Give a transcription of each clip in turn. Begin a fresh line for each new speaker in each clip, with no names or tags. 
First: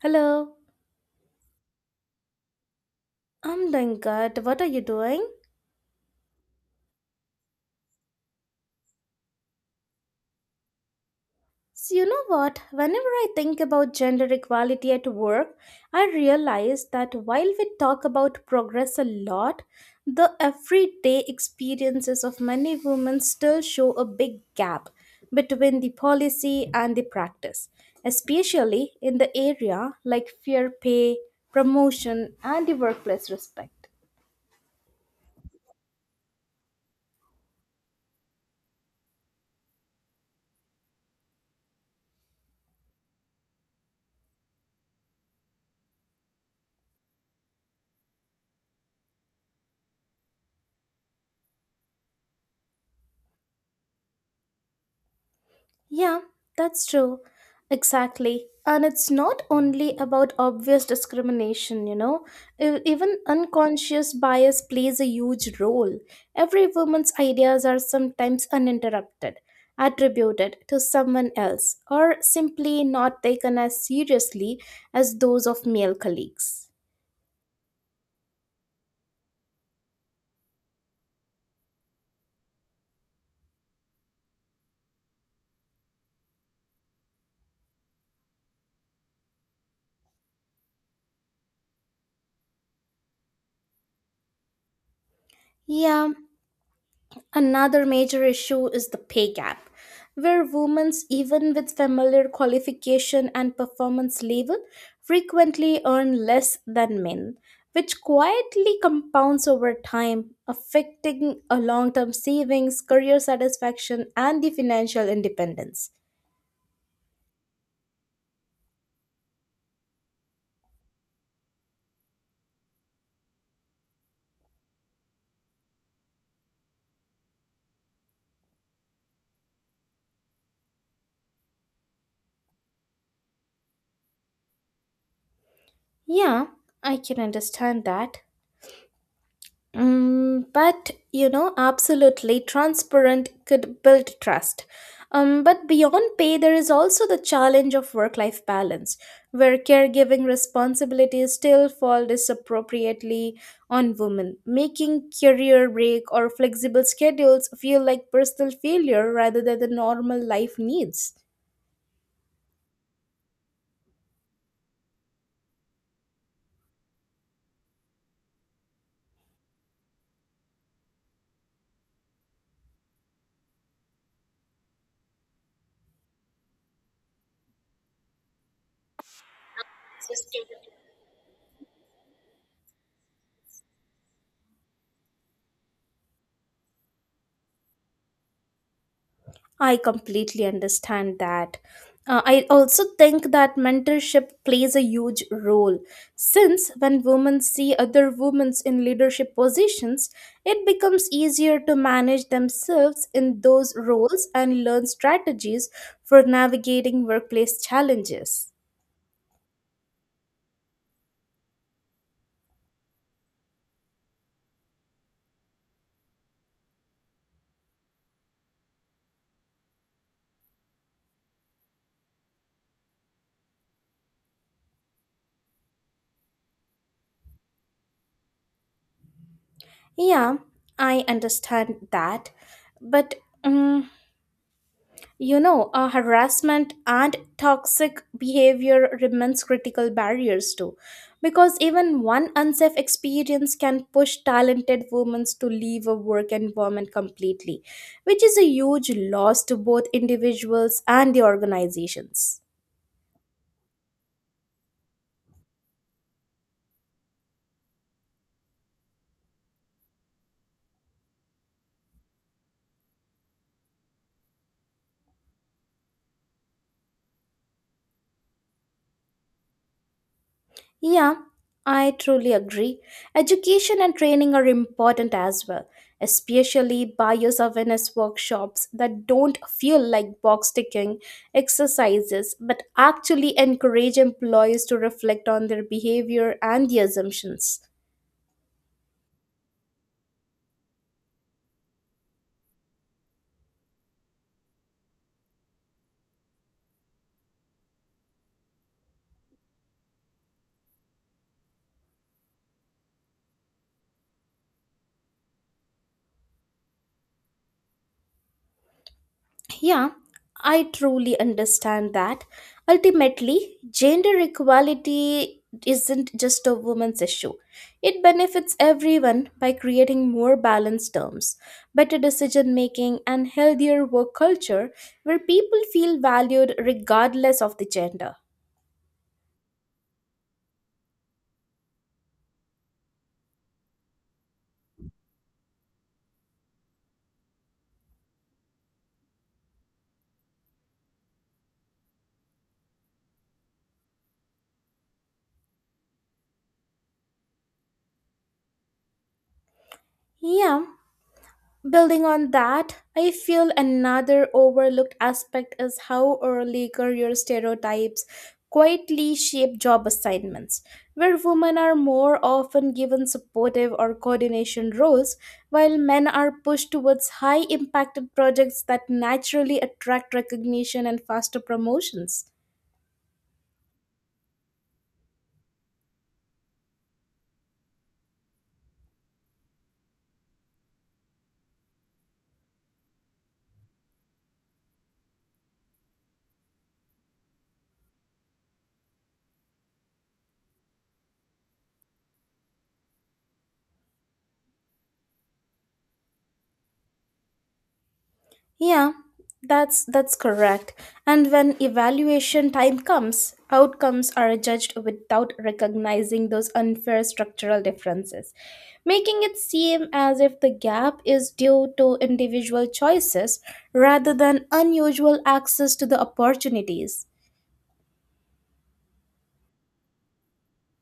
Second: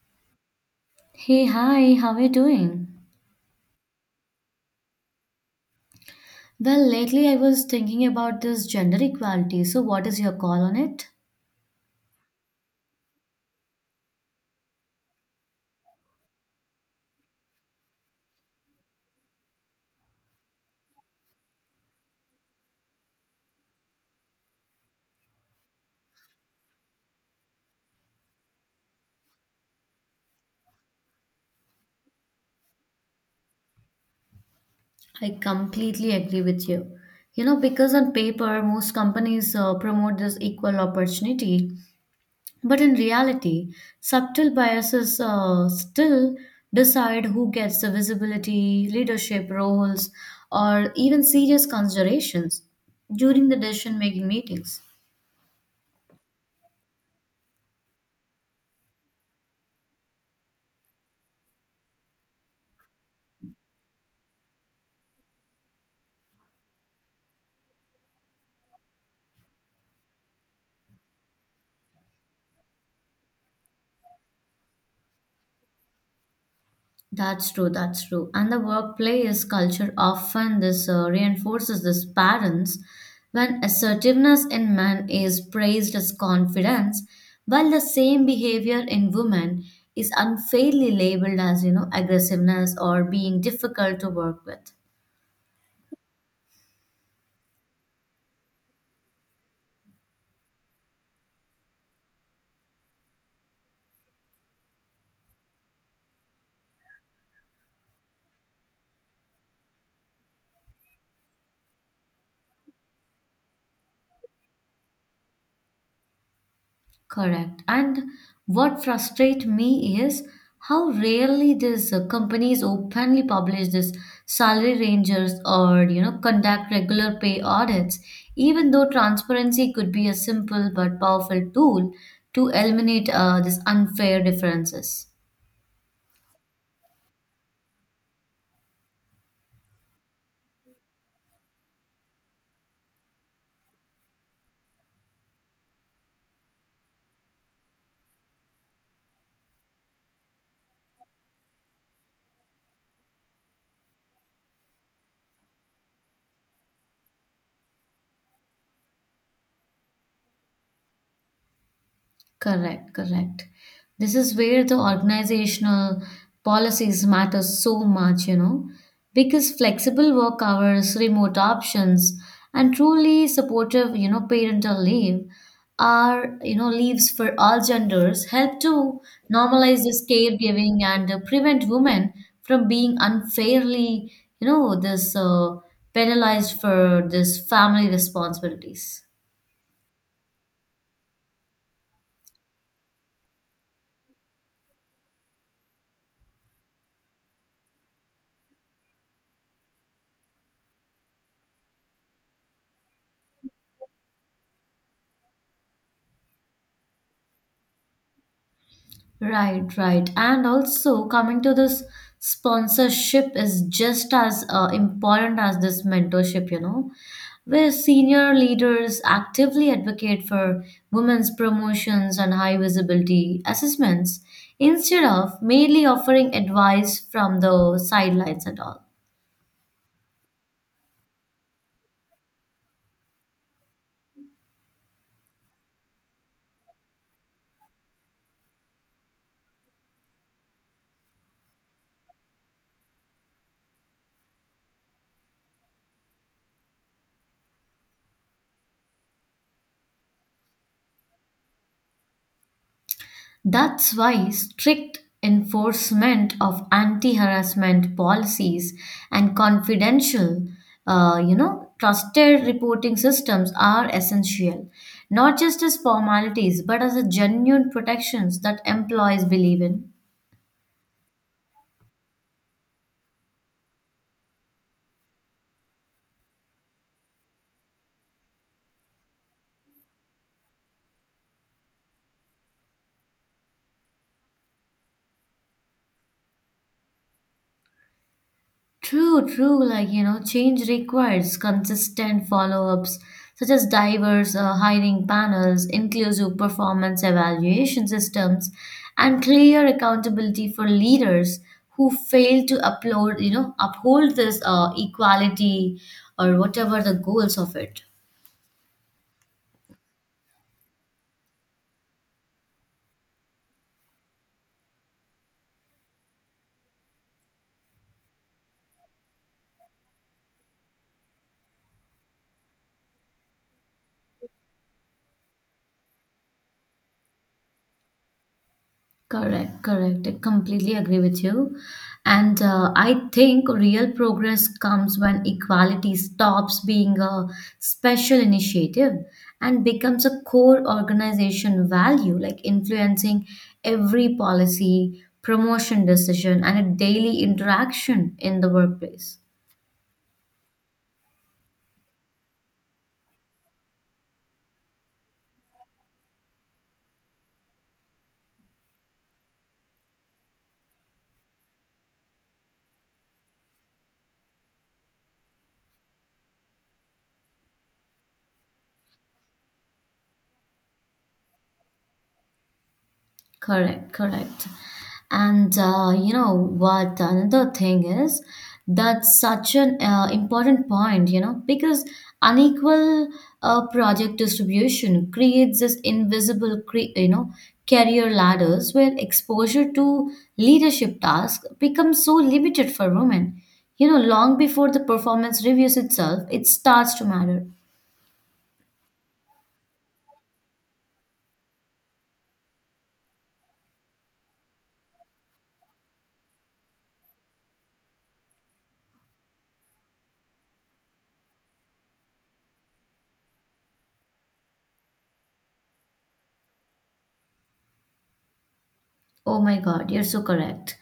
Hello,
Hey, hi, how are you doing?
I'm doing good. What are you doing?
Well, lately I was thinking about this gender equality. So, what is your call on it?
So, you know what? Whenever I think about gender equality at work, I realize that while we talk about progress a lot, the everyday experiences of many women still show a big gap between the policy and the practice, especially in the area like fair pay, promotion, and the workplace respect.
I completely agree with you. You know, because on paper, most companies promote this equal opportunity, but in reality, subtle biases still decide who gets the visibility, leadership roles, or even serious considerations during the decision making meetings.
Yeah, that's true. Exactly. And it's not only about obvious discrimination. Even unconscious bias plays a huge role. Every woman's ideas are sometimes uninterrupted, attributed to someone else, or simply not taken as seriously as those of male colleagues.
That's true. And the workplace culture often this reinforces this patterns when assertiveness in men is praised as confidence, while the same behavior in women is unfairly labeled as, you know, aggressiveness or being difficult to work with.
Yeah. Another major issue is the pay gap, where women, even with familiar qualification and performance level, frequently earn less than men, which quietly compounds over time, affecting a long-term savings, career satisfaction, and the financial independence.
Correct. And what frustrates me is how rarely these companies openly publish this salary ranges or you know conduct regular pay audits, even though transparency could be a simple but powerful tool to eliminate these unfair differences.
Yeah, I can understand that. Absolutely transparent could build trust. But beyond pay, there is also the challenge of work life balance, where caregiving responsibilities still fall disappropriately on women, making career break or flexible schedules feel like personal failure rather than the normal life needs.
Correct. This is where the organizational policies matter so much, you know, because flexible work hours, remote options, and truly supportive, you know, parental leave are, you know, leaves for all genders help to normalize this caregiving and prevent women from being unfairly, you know, this penalized for this family responsibilities.
I completely understand that. I also think that mentorship plays a huge role since when women see other women in leadership positions, it becomes easier to manage themselves in those roles and learn strategies for navigating workplace challenges.
Right. And also coming to this sponsorship is just as important as this mentorship, you know, where senior leaders actively advocate for women's promotions and high visibility assessments instead of merely offering advice from the sidelines and all.
Yeah, I understand that. But mm You know, Harassment and toxic behavior remains critical barriers too, because even one unsafe experience can push talented women to leave a work environment completely, which is a huge loss to both individuals and the organizations.
That's why strict enforcement of anti-harassment policies and confidential, you know, trusted reporting systems are essential, not just as formalities, but as a genuine protections that employees believe in.
Yeah, I truly agree. Education and training are important as well, especially bio-awareness workshops that don't feel like box ticking exercises but actually encourage employees to reflect on their behavior and the assumptions.
True. Like, you know, change requires consistent follow-ups, such as diverse hiring panels, inclusive performance evaluation systems, and clear accountability for leaders who fail to upload, you know, uphold this equality or whatever the goals of it.
Yeah, I truly understand that. Ultimately, gender equality isn't just a woman's issue. It benefits everyone by creating more balanced terms, better decision making, and healthier work culture where people feel valued regardless of the gender.
Correct. I completely agree with you. And I think real progress comes when equality stops being a special initiative and becomes a core organization value, like influencing every policy, promotion decision, and a daily interaction in the workplace.
Yeah. Building on that, I feel another overlooked aspect is how early career stereotypes quietly shape job assignments, where women are more often given supportive or coordination roles, while men are pushed towards high impacted projects that naturally attract recognition and faster promotions.
Correct. And you know what? Another thing is that's such an important point, you know, because unequal project distribution creates this invisible, you know, career ladders where exposure to leadership tasks becomes so limited for women. You know, long before the performance reviews itself, it starts to matter.
Yeah, that's correct. And when evaluation time comes, outcomes are judged without recognizing those unfair structural differences, making it seem as if the gap is due to individual choices rather than unusual access to the opportunities.
Oh my God, you're so correct.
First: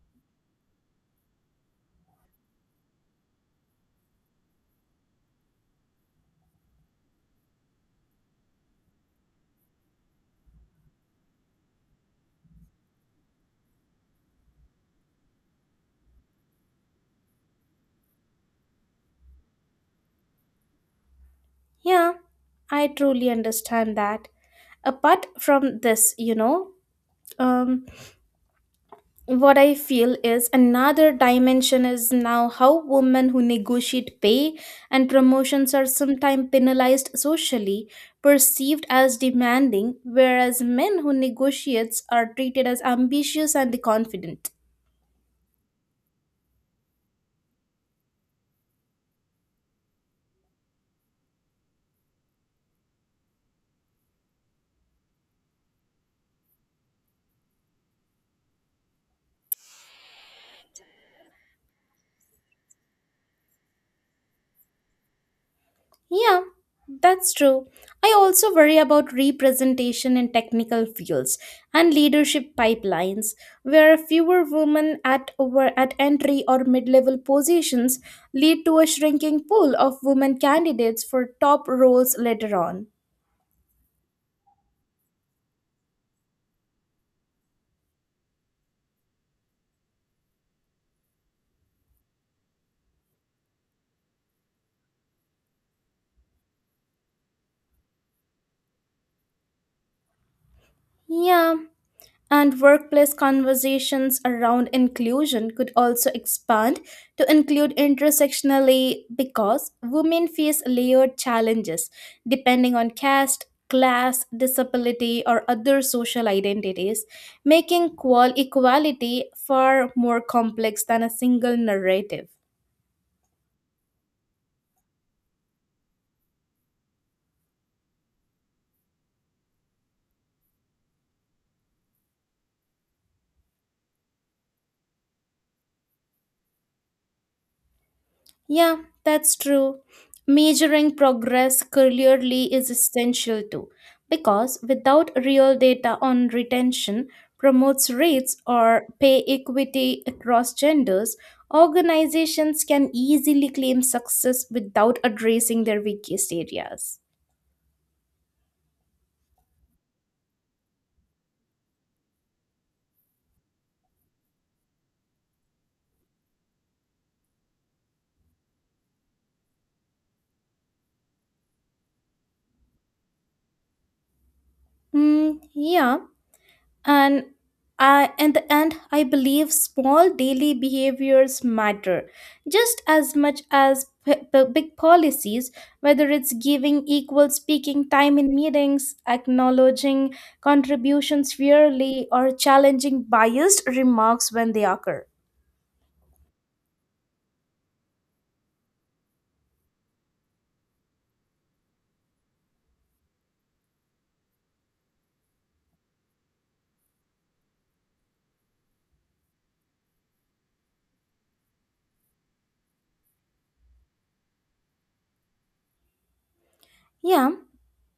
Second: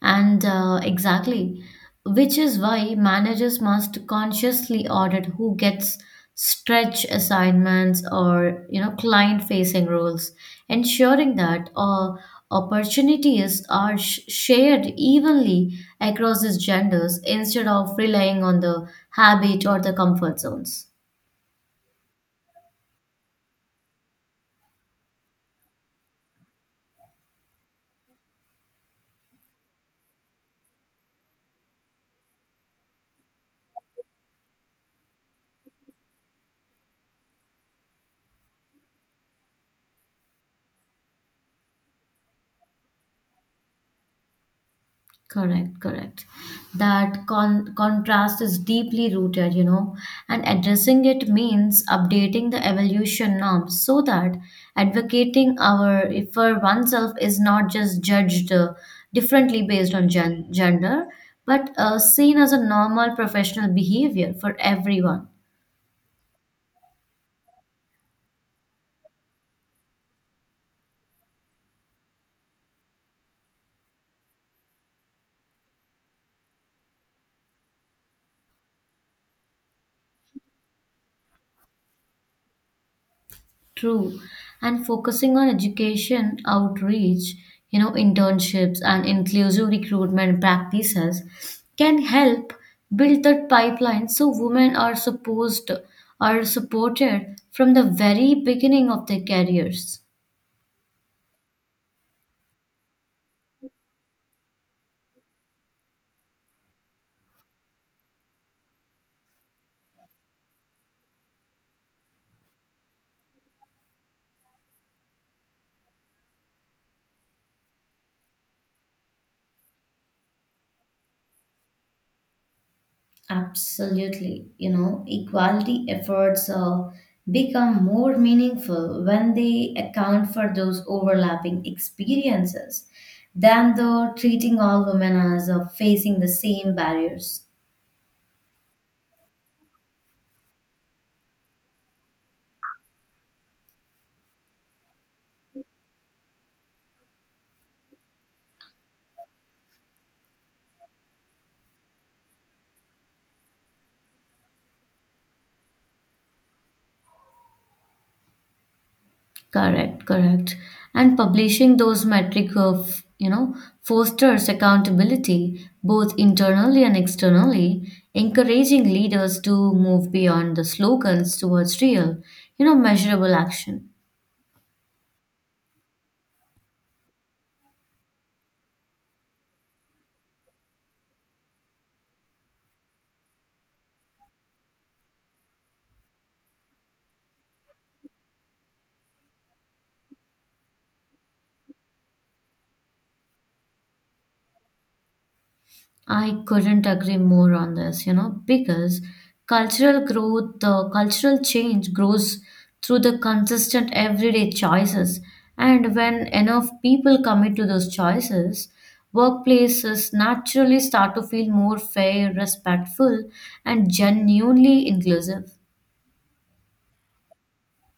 And exactly, which is why managers must consciously audit who gets stretch assignments or you know client-facing roles, ensuring that opportunities are shared evenly across these genders instead of relying on the habit or the comfort zones.
Yeah, I truly understand that. Apart from this you know um, what I feel is another dimension is now how women who negotiate pay and promotions are sometimes penalized socially, perceived as demanding, whereas men who negotiates are treated as ambitious and confident.
Correct. That contrast is deeply rooted, you know, and addressing it means updating the evolution norms so that advocating our for oneself is not just judged differently based on gender, but seen as a normal professional behavior for everyone.
Yeah, that's true. I also worry about representation in technical fields and leadership pipelines, where fewer women at over at entry or mid-level positions lead to a shrinking pool of women candidates for top roles later on.
True. And focusing on education outreach, you know, internships and inclusive recruitment practices can help build that pipeline so women are supposed are supported from the very beginning of their careers.
Yeah. And workplace conversations around inclusion could also expand to include intersectionally because women face layered challenges depending on caste, class, disability, or other social identities, making equality far more complex than a single narrative.
Absolutely. You know, equality efforts become more meaningful when they account for those overlapping experiences than the treating all women as facing the same barriers.
Yeah, that's true. Measuring progress clearly is essential too, because without real data on retention, promotes rates, or pay equity across genders, organizations can easily claim success without addressing their weakest areas.
Correct. And publishing those metric of, you know, fosters accountability both internally and externally, encouraging leaders to move beyond the slogans towards real, you know, measurable action.
Mm, yeah, and in the end, I believe small daily behaviors matter just as much as big policies, whether it's giving equal speaking time in meetings, acknowledging contributions fairly, or challenging biased remarks when they occur.
I couldn't agree more on this, you know, because cultural growth, cultural change grows through the consistent everyday choices. And when enough people commit to those choices, workplaces naturally start to feel more fair, respectful, and genuinely inclusive.
Yeah,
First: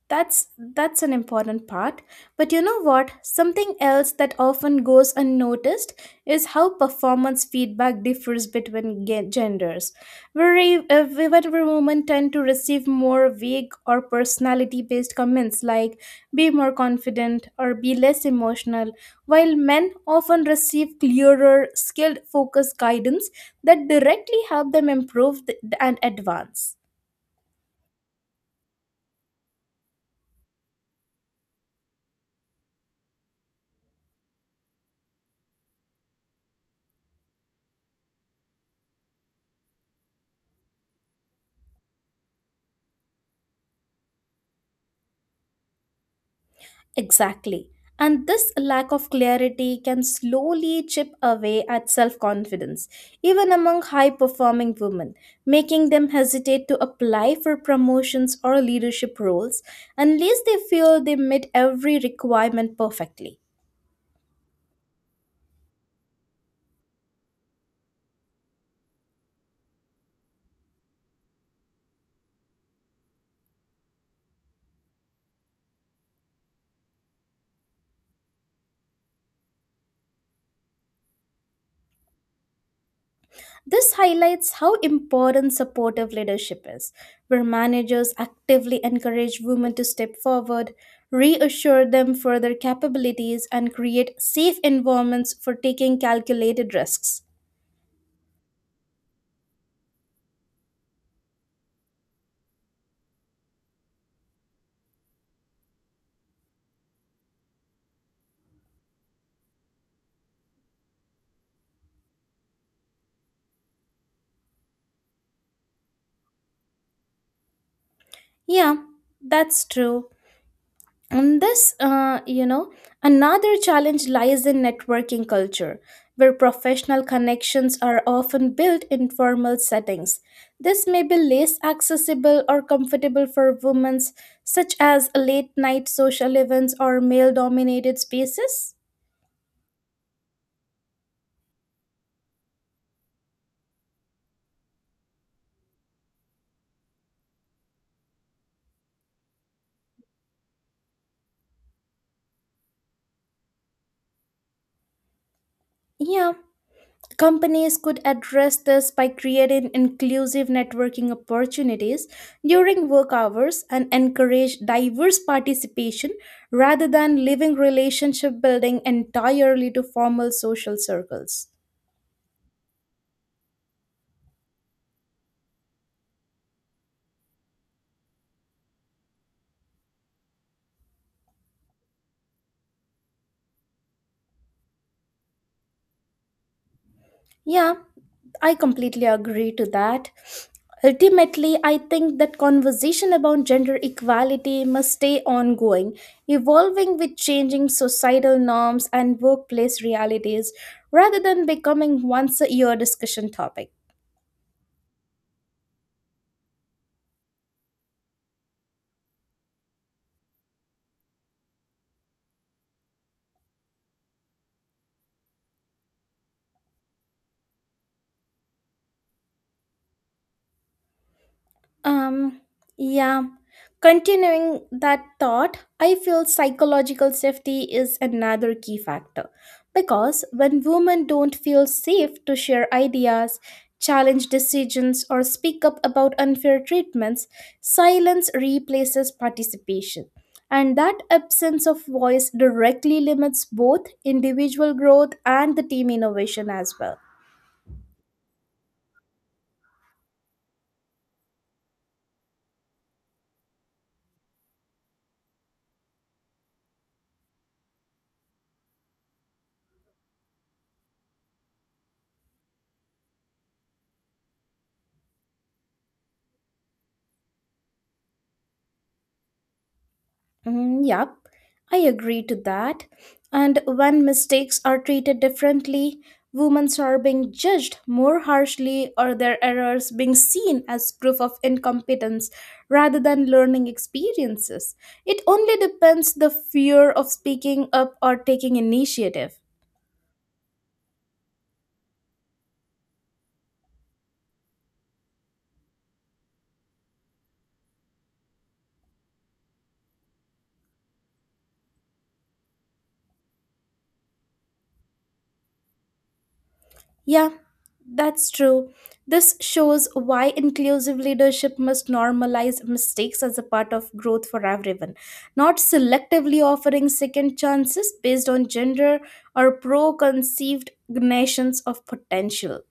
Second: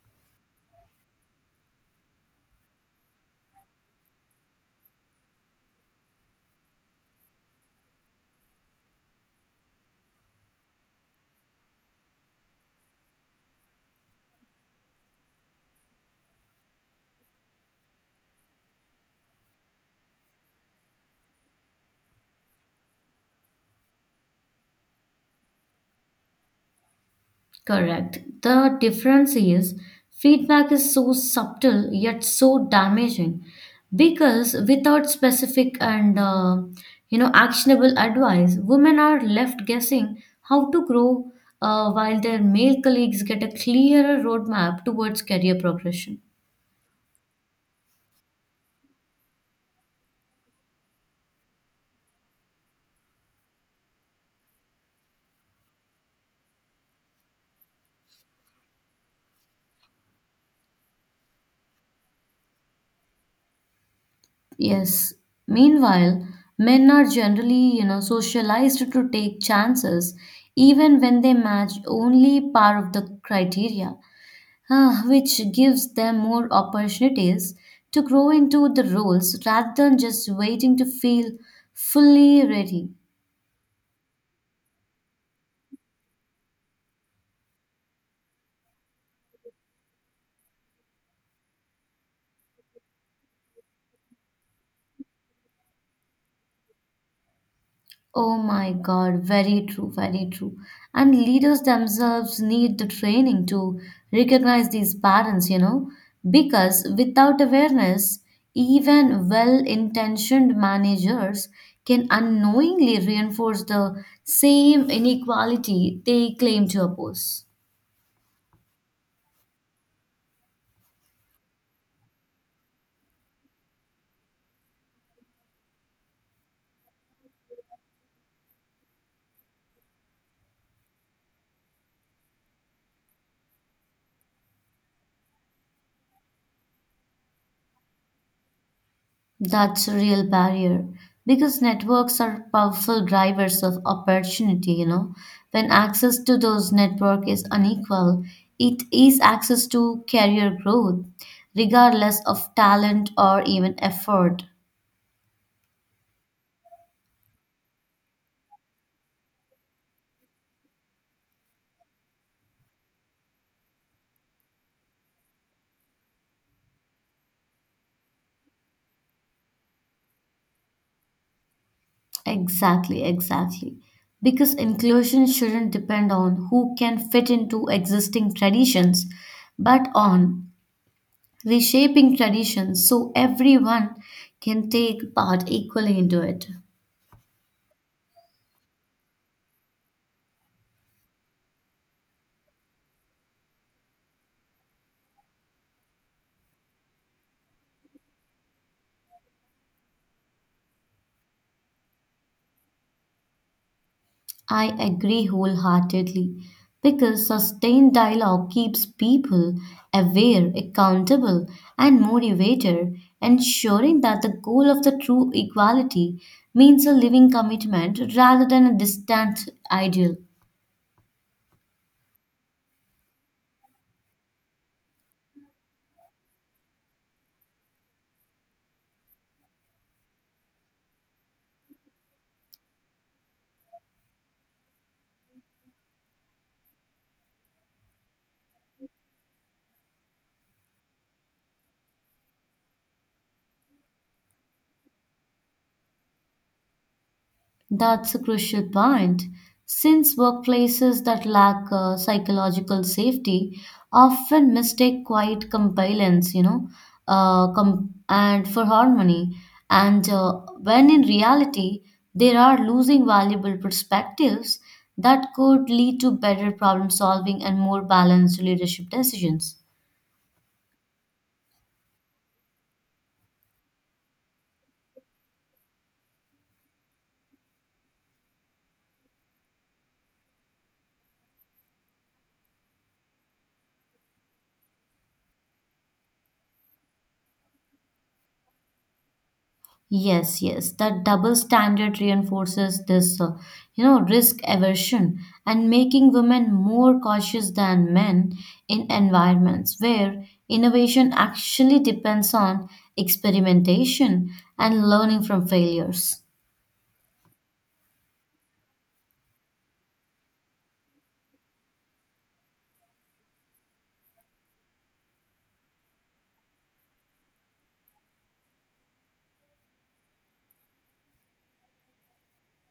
that's that's an important part. But you know what something else that often goes unnoticed is how performance feedback differs between genders, very whenever women tend to receive more vague or personality based comments like be more confident or be less emotional, while men often receive clearer skilled focused guidance that directly help them improve and advance.
Correct. The difference is feedback is so subtle yet so damaging because without specific and you know actionable advice, women are left guessing how to grow while their male colleagues get a clearer roadmap towards career progression.
Exactly. And this lack of clarity can slowly chip away at self confidence, even among high performing women, making them hesitate to apply for promotions or leadership roles unless they feel they meet every requirement perfectly.
Yes. Meanwhile, men are generally, you know, socialized to take chances even when they match only part of the criteria. Which gives them more opportunities to grow into the roles rather than just waiting to feel fully ready.
This highlights how important supportive leadership is, where managers actively encourage women to step forward, reassure them for their capabilities, and create safe environments for taking calculated risks.
Oh my God, very true. And leaders themselves need the training to recognize these patterns, you know, because without awareness, even well intentioned managers can unknowingly reinforce the same inequality they claim to oppose.
Yeah, that's true. And this, you know, Another challenge lies in networking culture, where professional connections are often built in formal settings. This may be less accessible or comfortable for women, such as late night social events or male dominated spaces.
That's a real barrier because networks are powerful drivers of opportunity, you know. When access to those network is unequal, it is access to career growth, regardless of talent or even effort.
Yeah. Companies could address this by creating inclusive networking opportunities during work hours and encourage diverse participation rather than leaving relationship building entirely to formal social circles.
Exactly. Because inclusion shouldn't depend on who can fit into existing traditions, but on reshaping traditions so everyone can take part equally into it.
Yeah, I completely agree to that. Ultimately, I think that conversation about gender equality must stay ongoing, evolving with changing societal norms and workplace realities rather than becoming once a year discussion topic.
I agree wholeheartedly because sustained dialogue keeps people aware, accountable, and motivated, ensuring that the goal of the true equality means a living commitment rather than a distant ideal.
Um yeah, Continuing that thought, I feel psychological safety is another key factor because when women don't feel safe to share ideas, challenge decisions, or speak up about unfair treatments, silence replaces participation. And that absence of voice directly limits both individual growth and the team innovation as well.
That's a crucial point. Since workplaces that lack psychological safety often mistake quiet compliance, you know, and for harmony, and when in reality they are losing valuable perspectives that could lead to better problem solving and more balanced leadership decisions.
Mm, yep, I agree to that. And when mistakes are treated differently, women are being judged more harshly or their errors being seen as proof of incompetence rather than learning experiences. It only depends the fear of speaking up or taking initiative.
Yes. That double standard reinforces this, you know, risk aversion and making women more cautious than men in environments where innovation actually depends on experimentation and learning from failures.
Yeah, that's true. This shows why inclusive leadership must normalize mistakes as a part of growth for everyone, not selectively offering second chances based on gender or preconceived notions of potential.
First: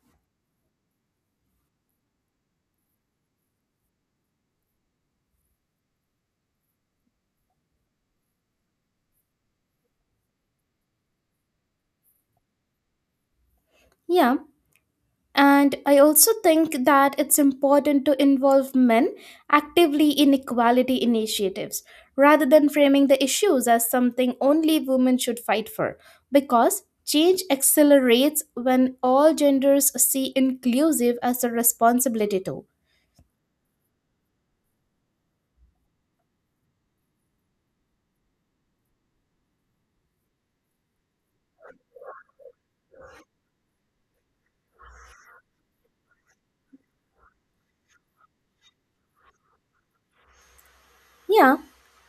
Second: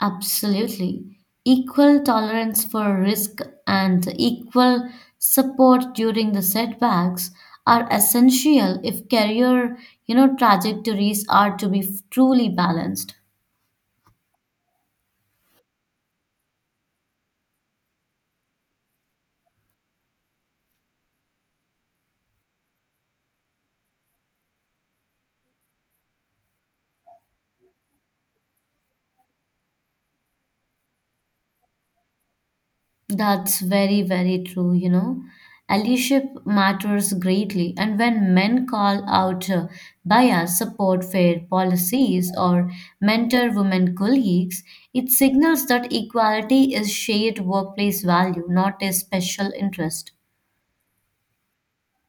Absolutely. Equal tolerance for risk and equal support during the setbacks are essential if career, you know, trajectories are to be truly balanced.
Yeah. And I also think that it's important to involve men actively in equality initiatives rather than framing the issues as something only women should fight for, because change accelerates when all genders see inclusive as a responsibility too.
That's very, very true, you know. Allyship matters greatly, and when men call out bias, support fair policies, or mentor women colleagues, it signals that equality is shared workplace value, not a special interest.
Yeah,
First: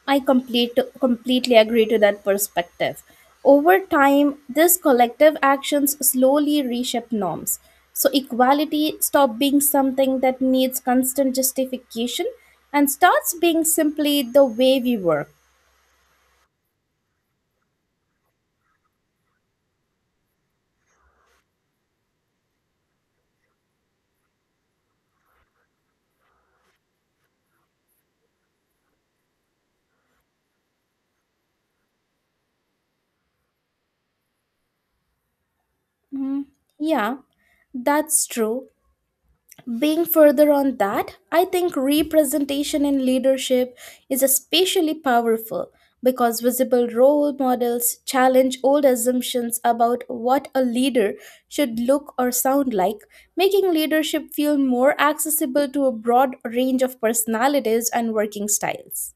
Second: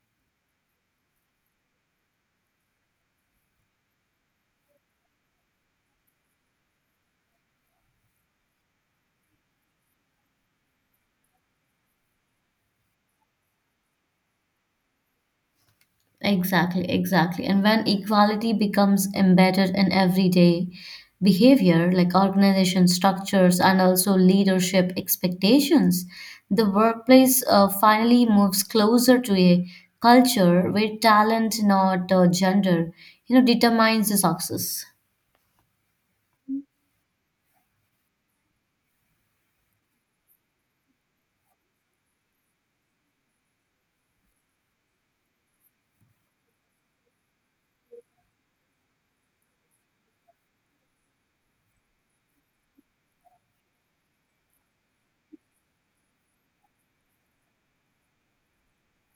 I completely agree to that perspective. Over time, these collective actions slowly reshape norms. So, equality stops being something that needs constant justification and starts being simply the way we work.
Exactly. And when equality becomes embedded in everyday behavior, like organization structures and also leadership expectations, the workplace finally moves closer to a culture where talent, not gender, you know, determines the success.
Mm, yeah, that's true. Being further on that, I think representation in leadership is especially powerful because visible role models challenge old assumptions about what a leader should look or sound like, making leadership feel more accessible to a broad range of personalities and working styles.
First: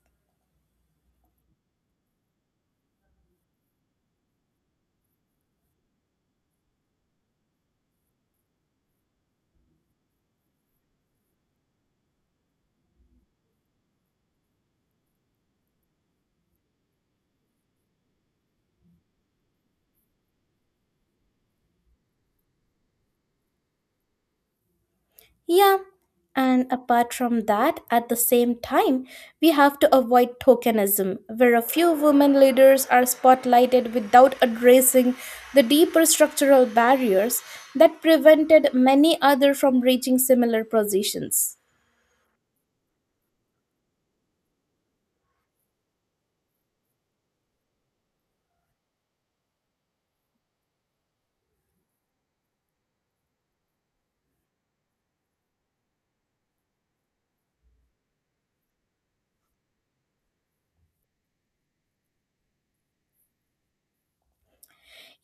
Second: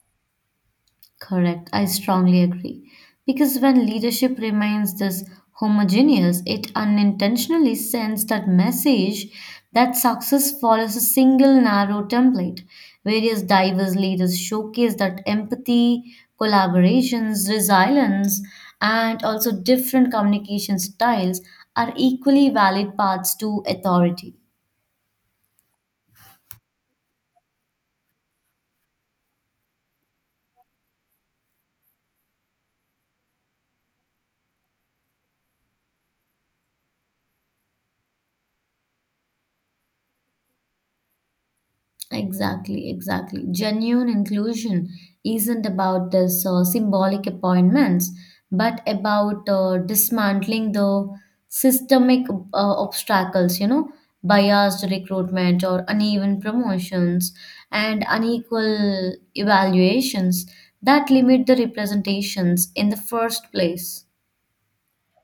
Correct. I strongly agree. Because when leadership remains this homogeneous, it unintentionally sends that message that success follows a single narrow template. Various diverse leaders showcase that empathy, collaborations, resilience, and also different communication styles are equally valid paths to authority.
Yeah, and apart from that, at the same time, we have to avoid tokenism, where a few women leaders are spotlighted without addressing the deeper structural barriers that prevented many others from reaching similar positions.
Exactly. Genuine inclusion isn't about this symbolic appointments, but about dismantling the systemic obstacles, you know, biased recruitment or uneven promotions and unequal evaluations that limit the representations in the first place.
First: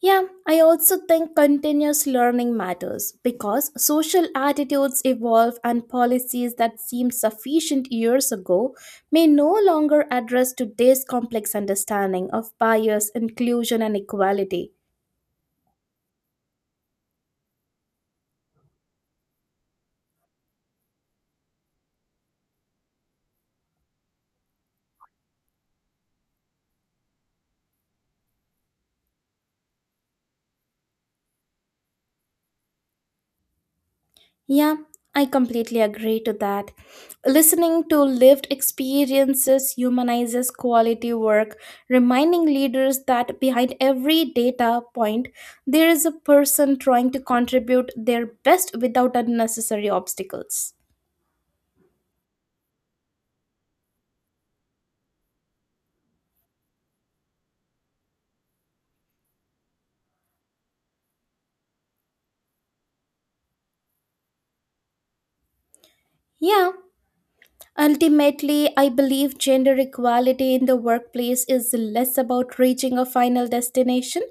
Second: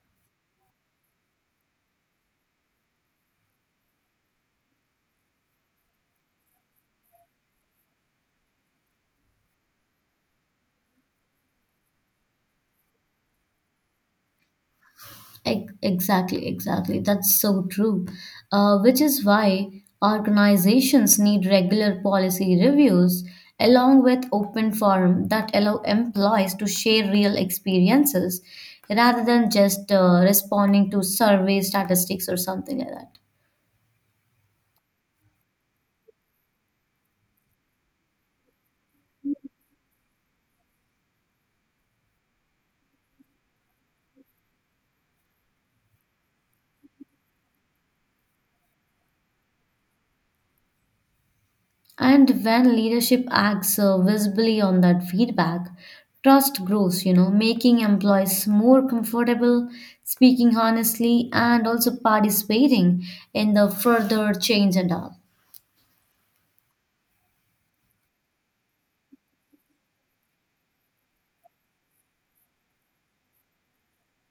Yeah, I also think continuous learning matters because social attitudes evolve and policies that seemed sufficient years ago may no longer address today's complex understanding of bias, inclusion, and equality.
Exactly. That's so true. Which is why organizations need regular policy reviews along with open forum that allow employees to share real experiences rather than just responding to survey statistics or something like that.
Yeah, I completely agree to that. Listening to lived experiences humanizes quality work, reminding leaders that behind every data point, there is a person trying to contribute their best without unnecessary obstacles.
And when leadership acts visibly on that feedback, trust grows, you know, making employees more comfortable, speaking honestly, and also participating in the further change and all.
Yeah. Ultimately, I believe gender equality in the workplace is less about reaching a final destination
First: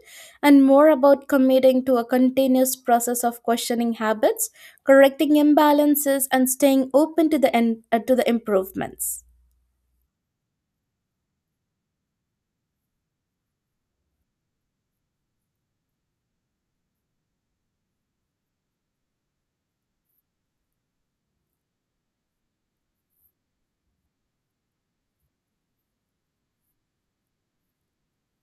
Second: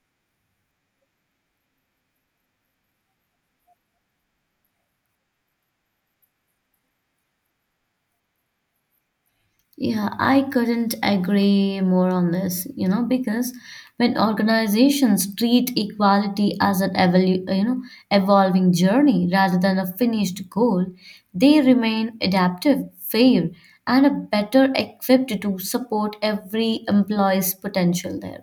and more about committing to a continuous process of questioning habits, correcting imbalances, and staying open to to the improvements.
Yeah, I couldn't agree more on this, you know, because when organizations treat equality as an you know, evolving journey rather than a finished goal, they remain adaptive, fair, and are better equipped to support every employee's potential there.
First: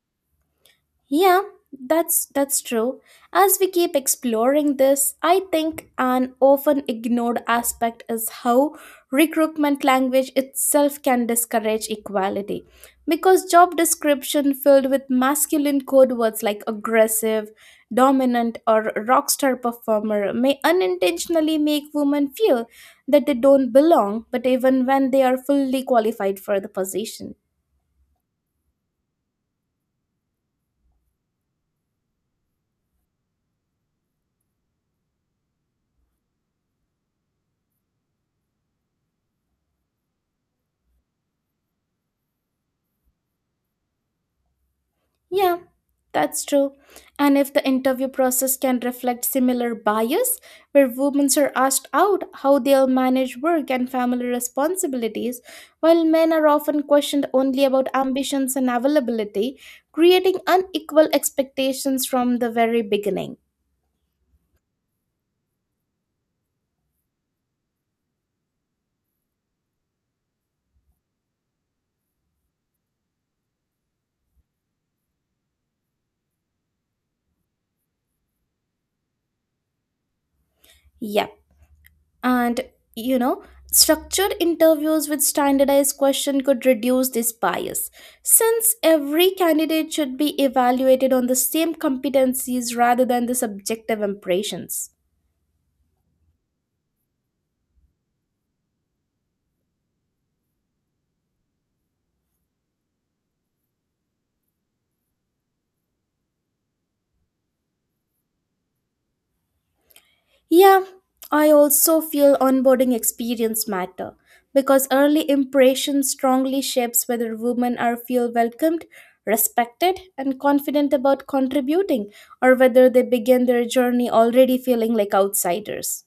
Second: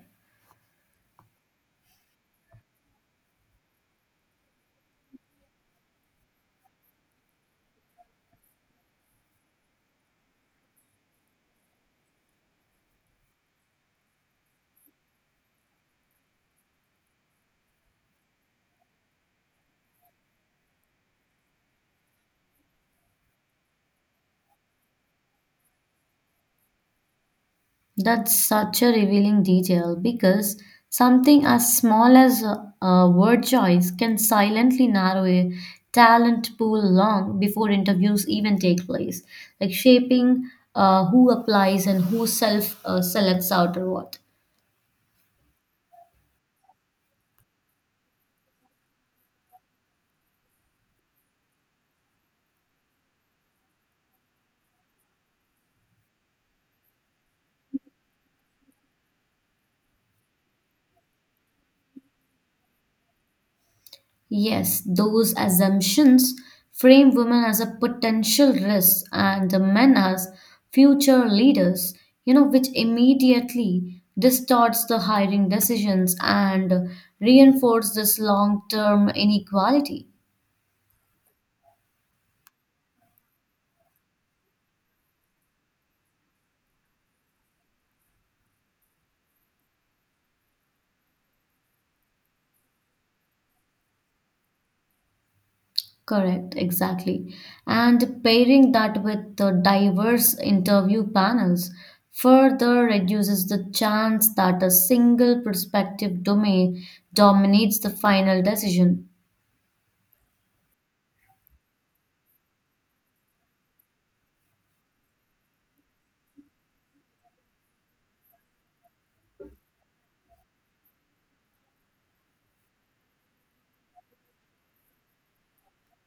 Yeah, that's true. As we keep exploring this, I think an often ignored aspect is how recruitment language itself can discourage equality. Because job description filled with masculine code words like aggressive, dominant or rock star performer may unintentionally make women feel that they don't belong, but even when they are fully qualified for the position.
That's such a revealing detail because something as small as a word choice can silently narrow a talent pool long before interviews even take place, like shaping who applies and who self selects out or what.
Yeah, that's true. And if the interview process can reflect similar bias, where women are asked out how they'll manage work and family responsibilities, while men are often questioned only about ambitions and availability, creating unequal expectations from the very beginning.
Yes, those assumptions frame women as a potential risk and the men as future leaders, you know, which immediately distorts the hiring decisions and reinforce this long-term inequality.
Yep. And, you know, Structured interviews with standardized question could reduce this bias since every candidate should be evaluated on the same competencies rather than the subjective impressions.
Correct, exactly. And pairing that with the diverse interview panels further reduces the chance that a single prospective domain dominates the final decision.
Yeah, I also feel onboarding experience matter because early impression strongly shapes whether women are feel welcomed, respected and confident about contributing or whether they begin their journey already feeling like outsiders.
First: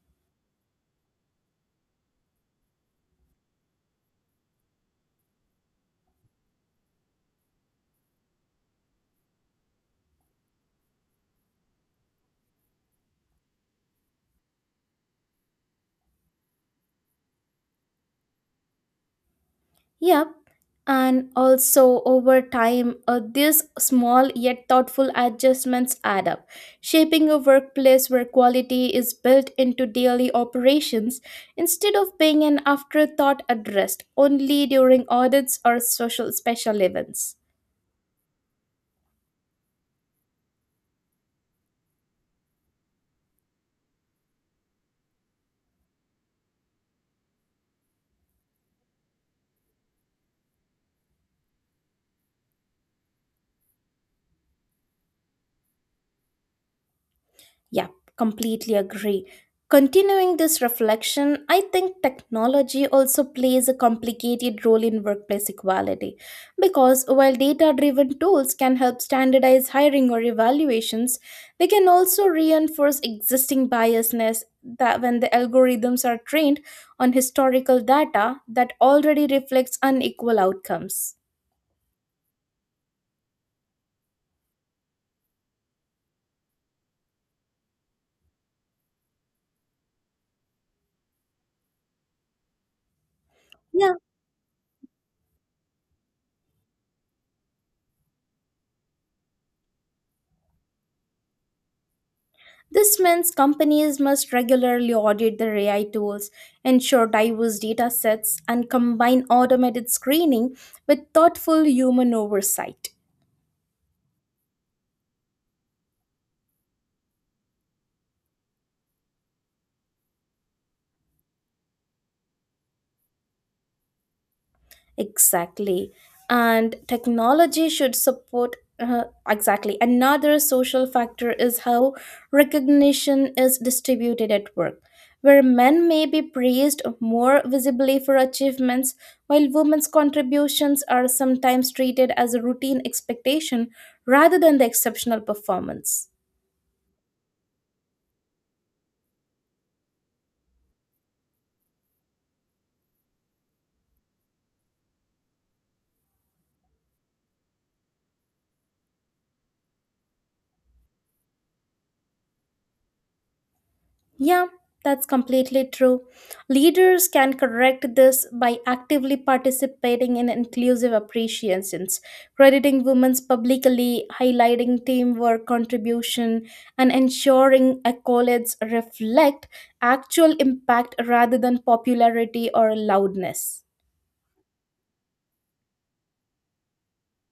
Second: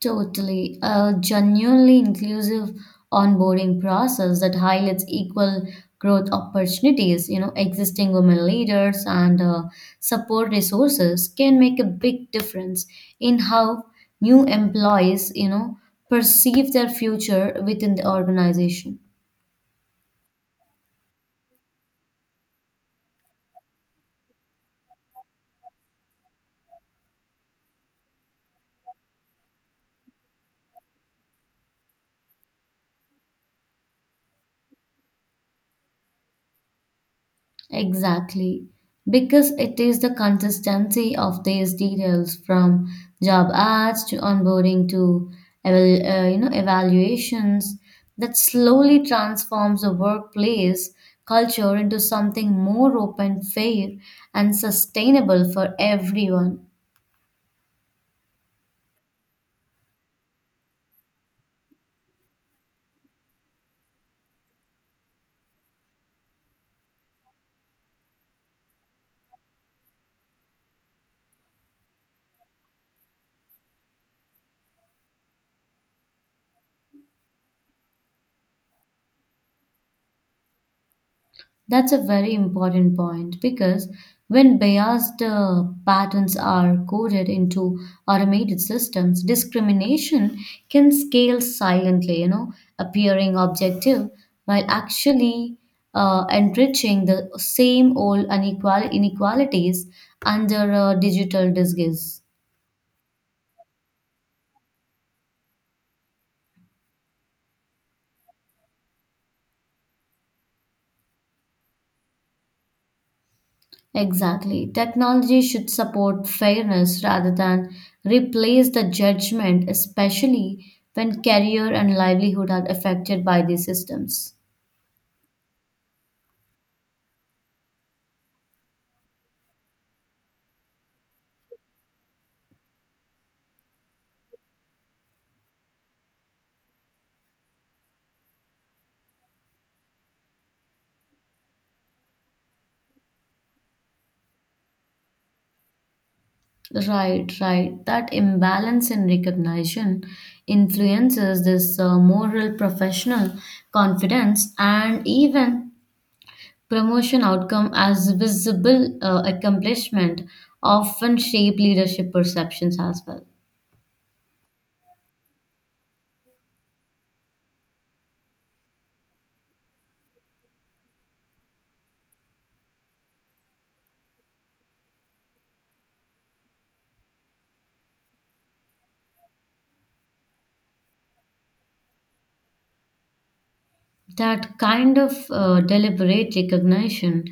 Totally. A genuinely inclusive onboarding process that highlights equal growth opportunities, you know, existing women leaders and support resources can make a big difference in how new employees, you know, perceive their future within the organization.
Yep. And also over time, these small yet thoughtful adjustments add up, shaping a workplace where quality is built into daily operations instead of being an afterthought addressed only during audits or social special events.
Exactly, because it is the consistency of these details from job ads to onboarding to you know evaluations that slowly transforms a workplace culture into something more open, fair, and sustainable for everyone.
Yep, completely agree. Continuing this reflection, I think technology also plays a complicated role in workplace equality. Because while data driven tools can help standardize hiring or evaluations, they can also reinforce existing biasness that when the algorithms are trained on historical data that already reflects unequal outcomes.
That's a very important point because when biased patterns are coded into automated systems, discrimination can scale silently, you know, appearing
Yeah.
objective while actually enriching the same old unequal inequalities under a digital disguise.
This means companies must regularly audit their AI tools, ensure diverse data sets, and combine automated screening with thoughtful human oversight.
Exactly. Technology should support fairness rather than replace the judgment, especially when career and livelihood are affected by these systems.
Exactly. And technology should support, exactly. Another social factor is how recognition is distributed at work, where men may be praised more visibly for achievements, while women's contributions are sometimes treated as a routine expectation rather than the exceptional performance.
Right. That imbalance in recognition influences this moral, professional confidence, and even promotion outcome as visible accomplishment often shape leadership perceptions as well.
Yeah, that's completely true. Leaders can correct this by actively participating in inclusive appreciations, crediting women's publicly, highlighting teamwork contribution, and ensuring accolades reflect actual impact rather than popularity or loudness.
That kind of deliberate recognition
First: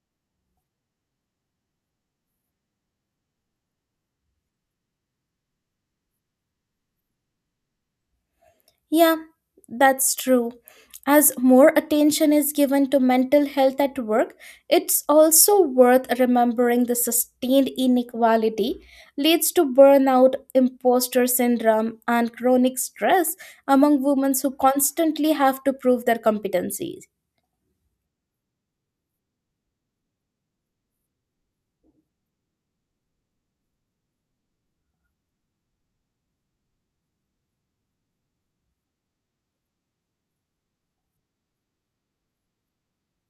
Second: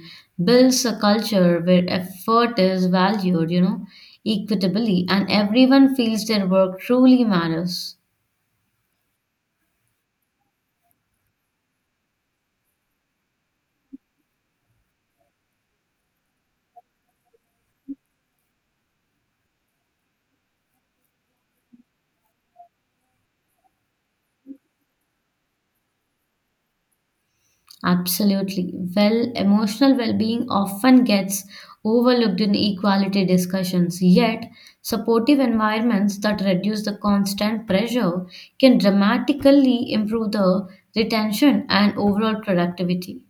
builds a culture where effort is valued, you know, equitably, and everyone feels their work truly matters.
Yeah, that's true. As more attention is given to mental health at work, it's also worth remembering the sustained inequality leads to burnout, imposter syndrome, and chronic stress among women who constantly have to prove their competencies.
Absolutely. Well, emotional well being often gets overlooked in equality discussions, yet, supportive environments that reduce the constant pressure can dramatically improve the retention and overall productivity.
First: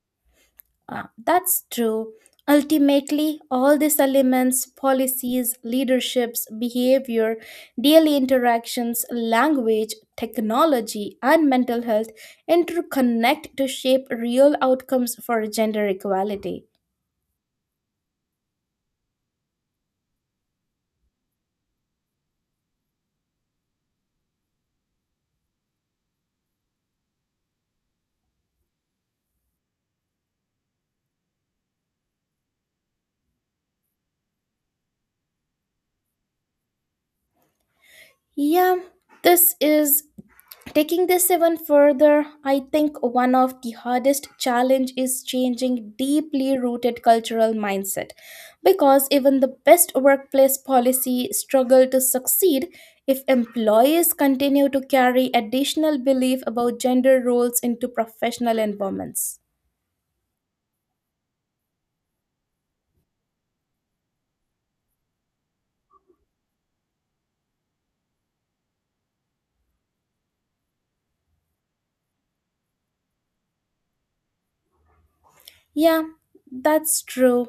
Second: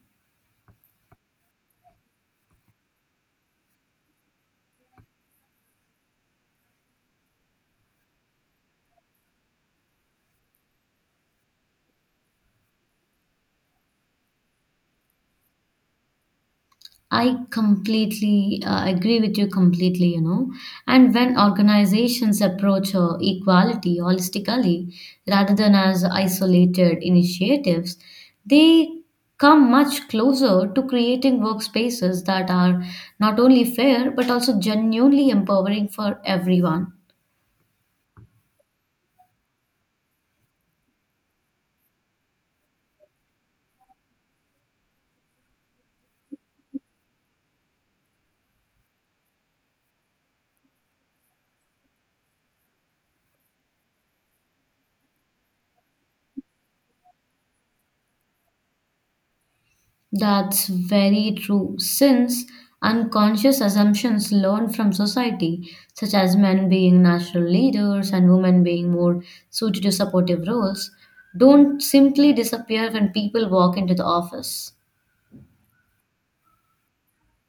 Ah, that's true. Ultimately, all these elements policies, leaderships, behavior, daily interactions, language, technology, and mental health interconnect to shape real outcomes for gender equality.
I completely agree with you completely, you know. And when organizations approach equality holistically rather than as isolated initiatives, they come much closer to creating workspaces that are not only fair but also genuinely empowering for everyone.
Yeah, this is taking this even further, I think one of the hardest challenge is changing deeply rooted cultural mindset, because even the best workplace policy struggle to succeed if employees continue to carry additional belief about gender roles into professional environments.
That's very true, since unconscious assumptions learned from society, such as men being natural leaders and women being more suited to supportive roles, don't simply disappear when people walk into the office.
Yeah, that's true.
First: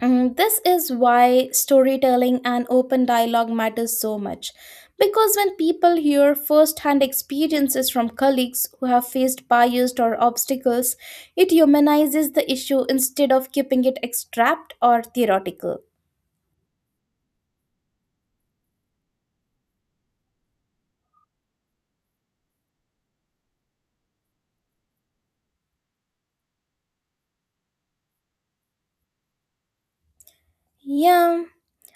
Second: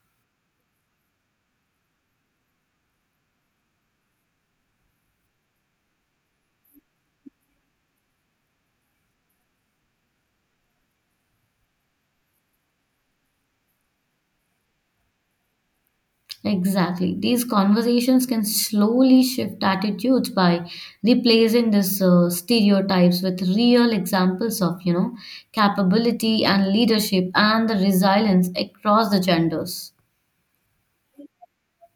This is why storytelling and open dialogue matters so much. Because when people hear first hand experiences from colleagues who have faced bias or obstacles, it humanizes the issue instead of keeping it abstract or theoretical.
Exactly. These conversations can slowly shift attitudes by replacing these stereotypes with real examples of, you know, capability and leadership and the resilience across the genders.
Yeah.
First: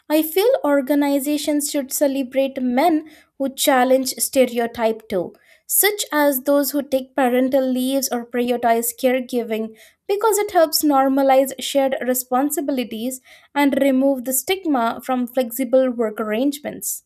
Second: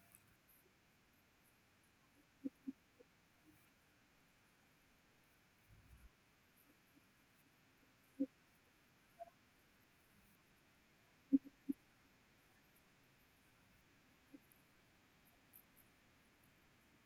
I feel organizations should celebrate men who challenge stereotype too, such as those who take parental leaves or prioritize caregiving, because it helps normalize shared responsibilities and remove the stigma from flexible work arrangements.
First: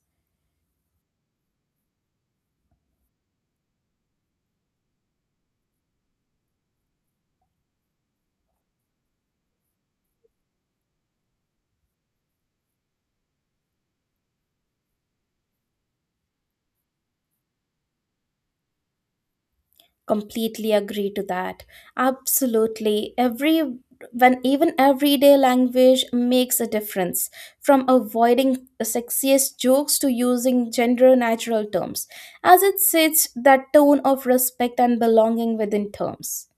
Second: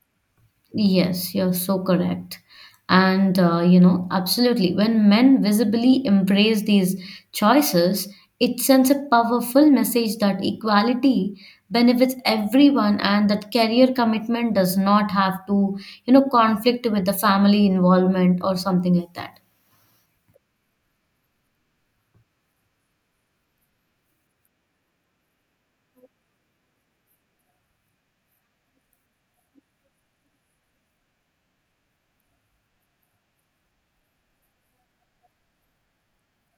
Yes, you're so correct. And, you know, absolutely. When men visibly embrace these choices, it sends a powerful message that equality benefits everyone and that career commitment does not have to, you know, conflict with the family involvement or something like that.
Completely agree to that. Absolutely every when Even everyday language makes a difference, from avoiding the sexiest jokes to using gender natural terms, as it sets that tone of respect and belonging within terms.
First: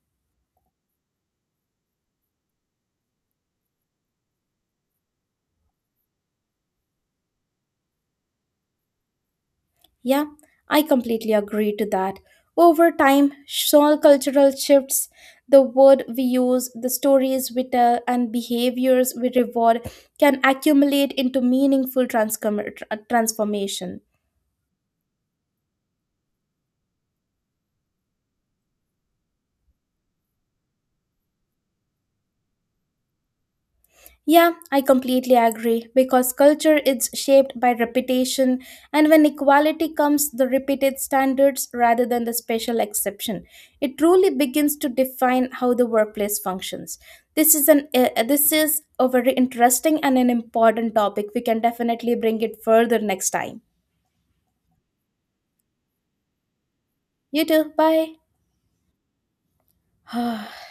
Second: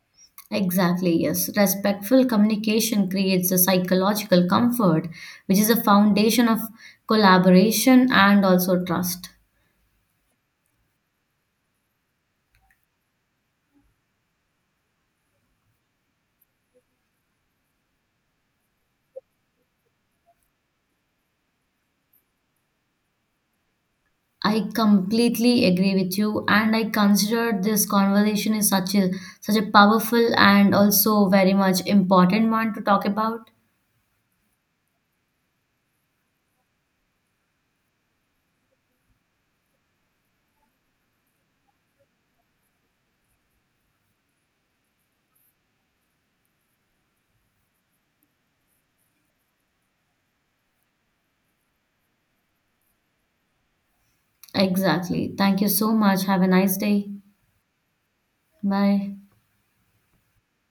Exactly, yes. Respectful communication creates a psychological comfort, which is a foundation of collaboration and also trust.
Yeah, I completely agree to that. Over time, small cultural shifts, the word we use, the stories we tell, and behaviors we reward can accumulate into meaningful transformation.
I completely agree with you, and I consider this conversation is such a powerful and also very much important one to talk about.
Yeah, I completely agree because culture is shaped by reputation, and when equality comes, the repeated standards rather than the special exception. It truly begins to define how the workplace functions. This is an this is a very interesting and an important topic. We can definitely bring it further next time.
Exactly. Thank you so much. Have a nice day.
You too. Bye.
Bye.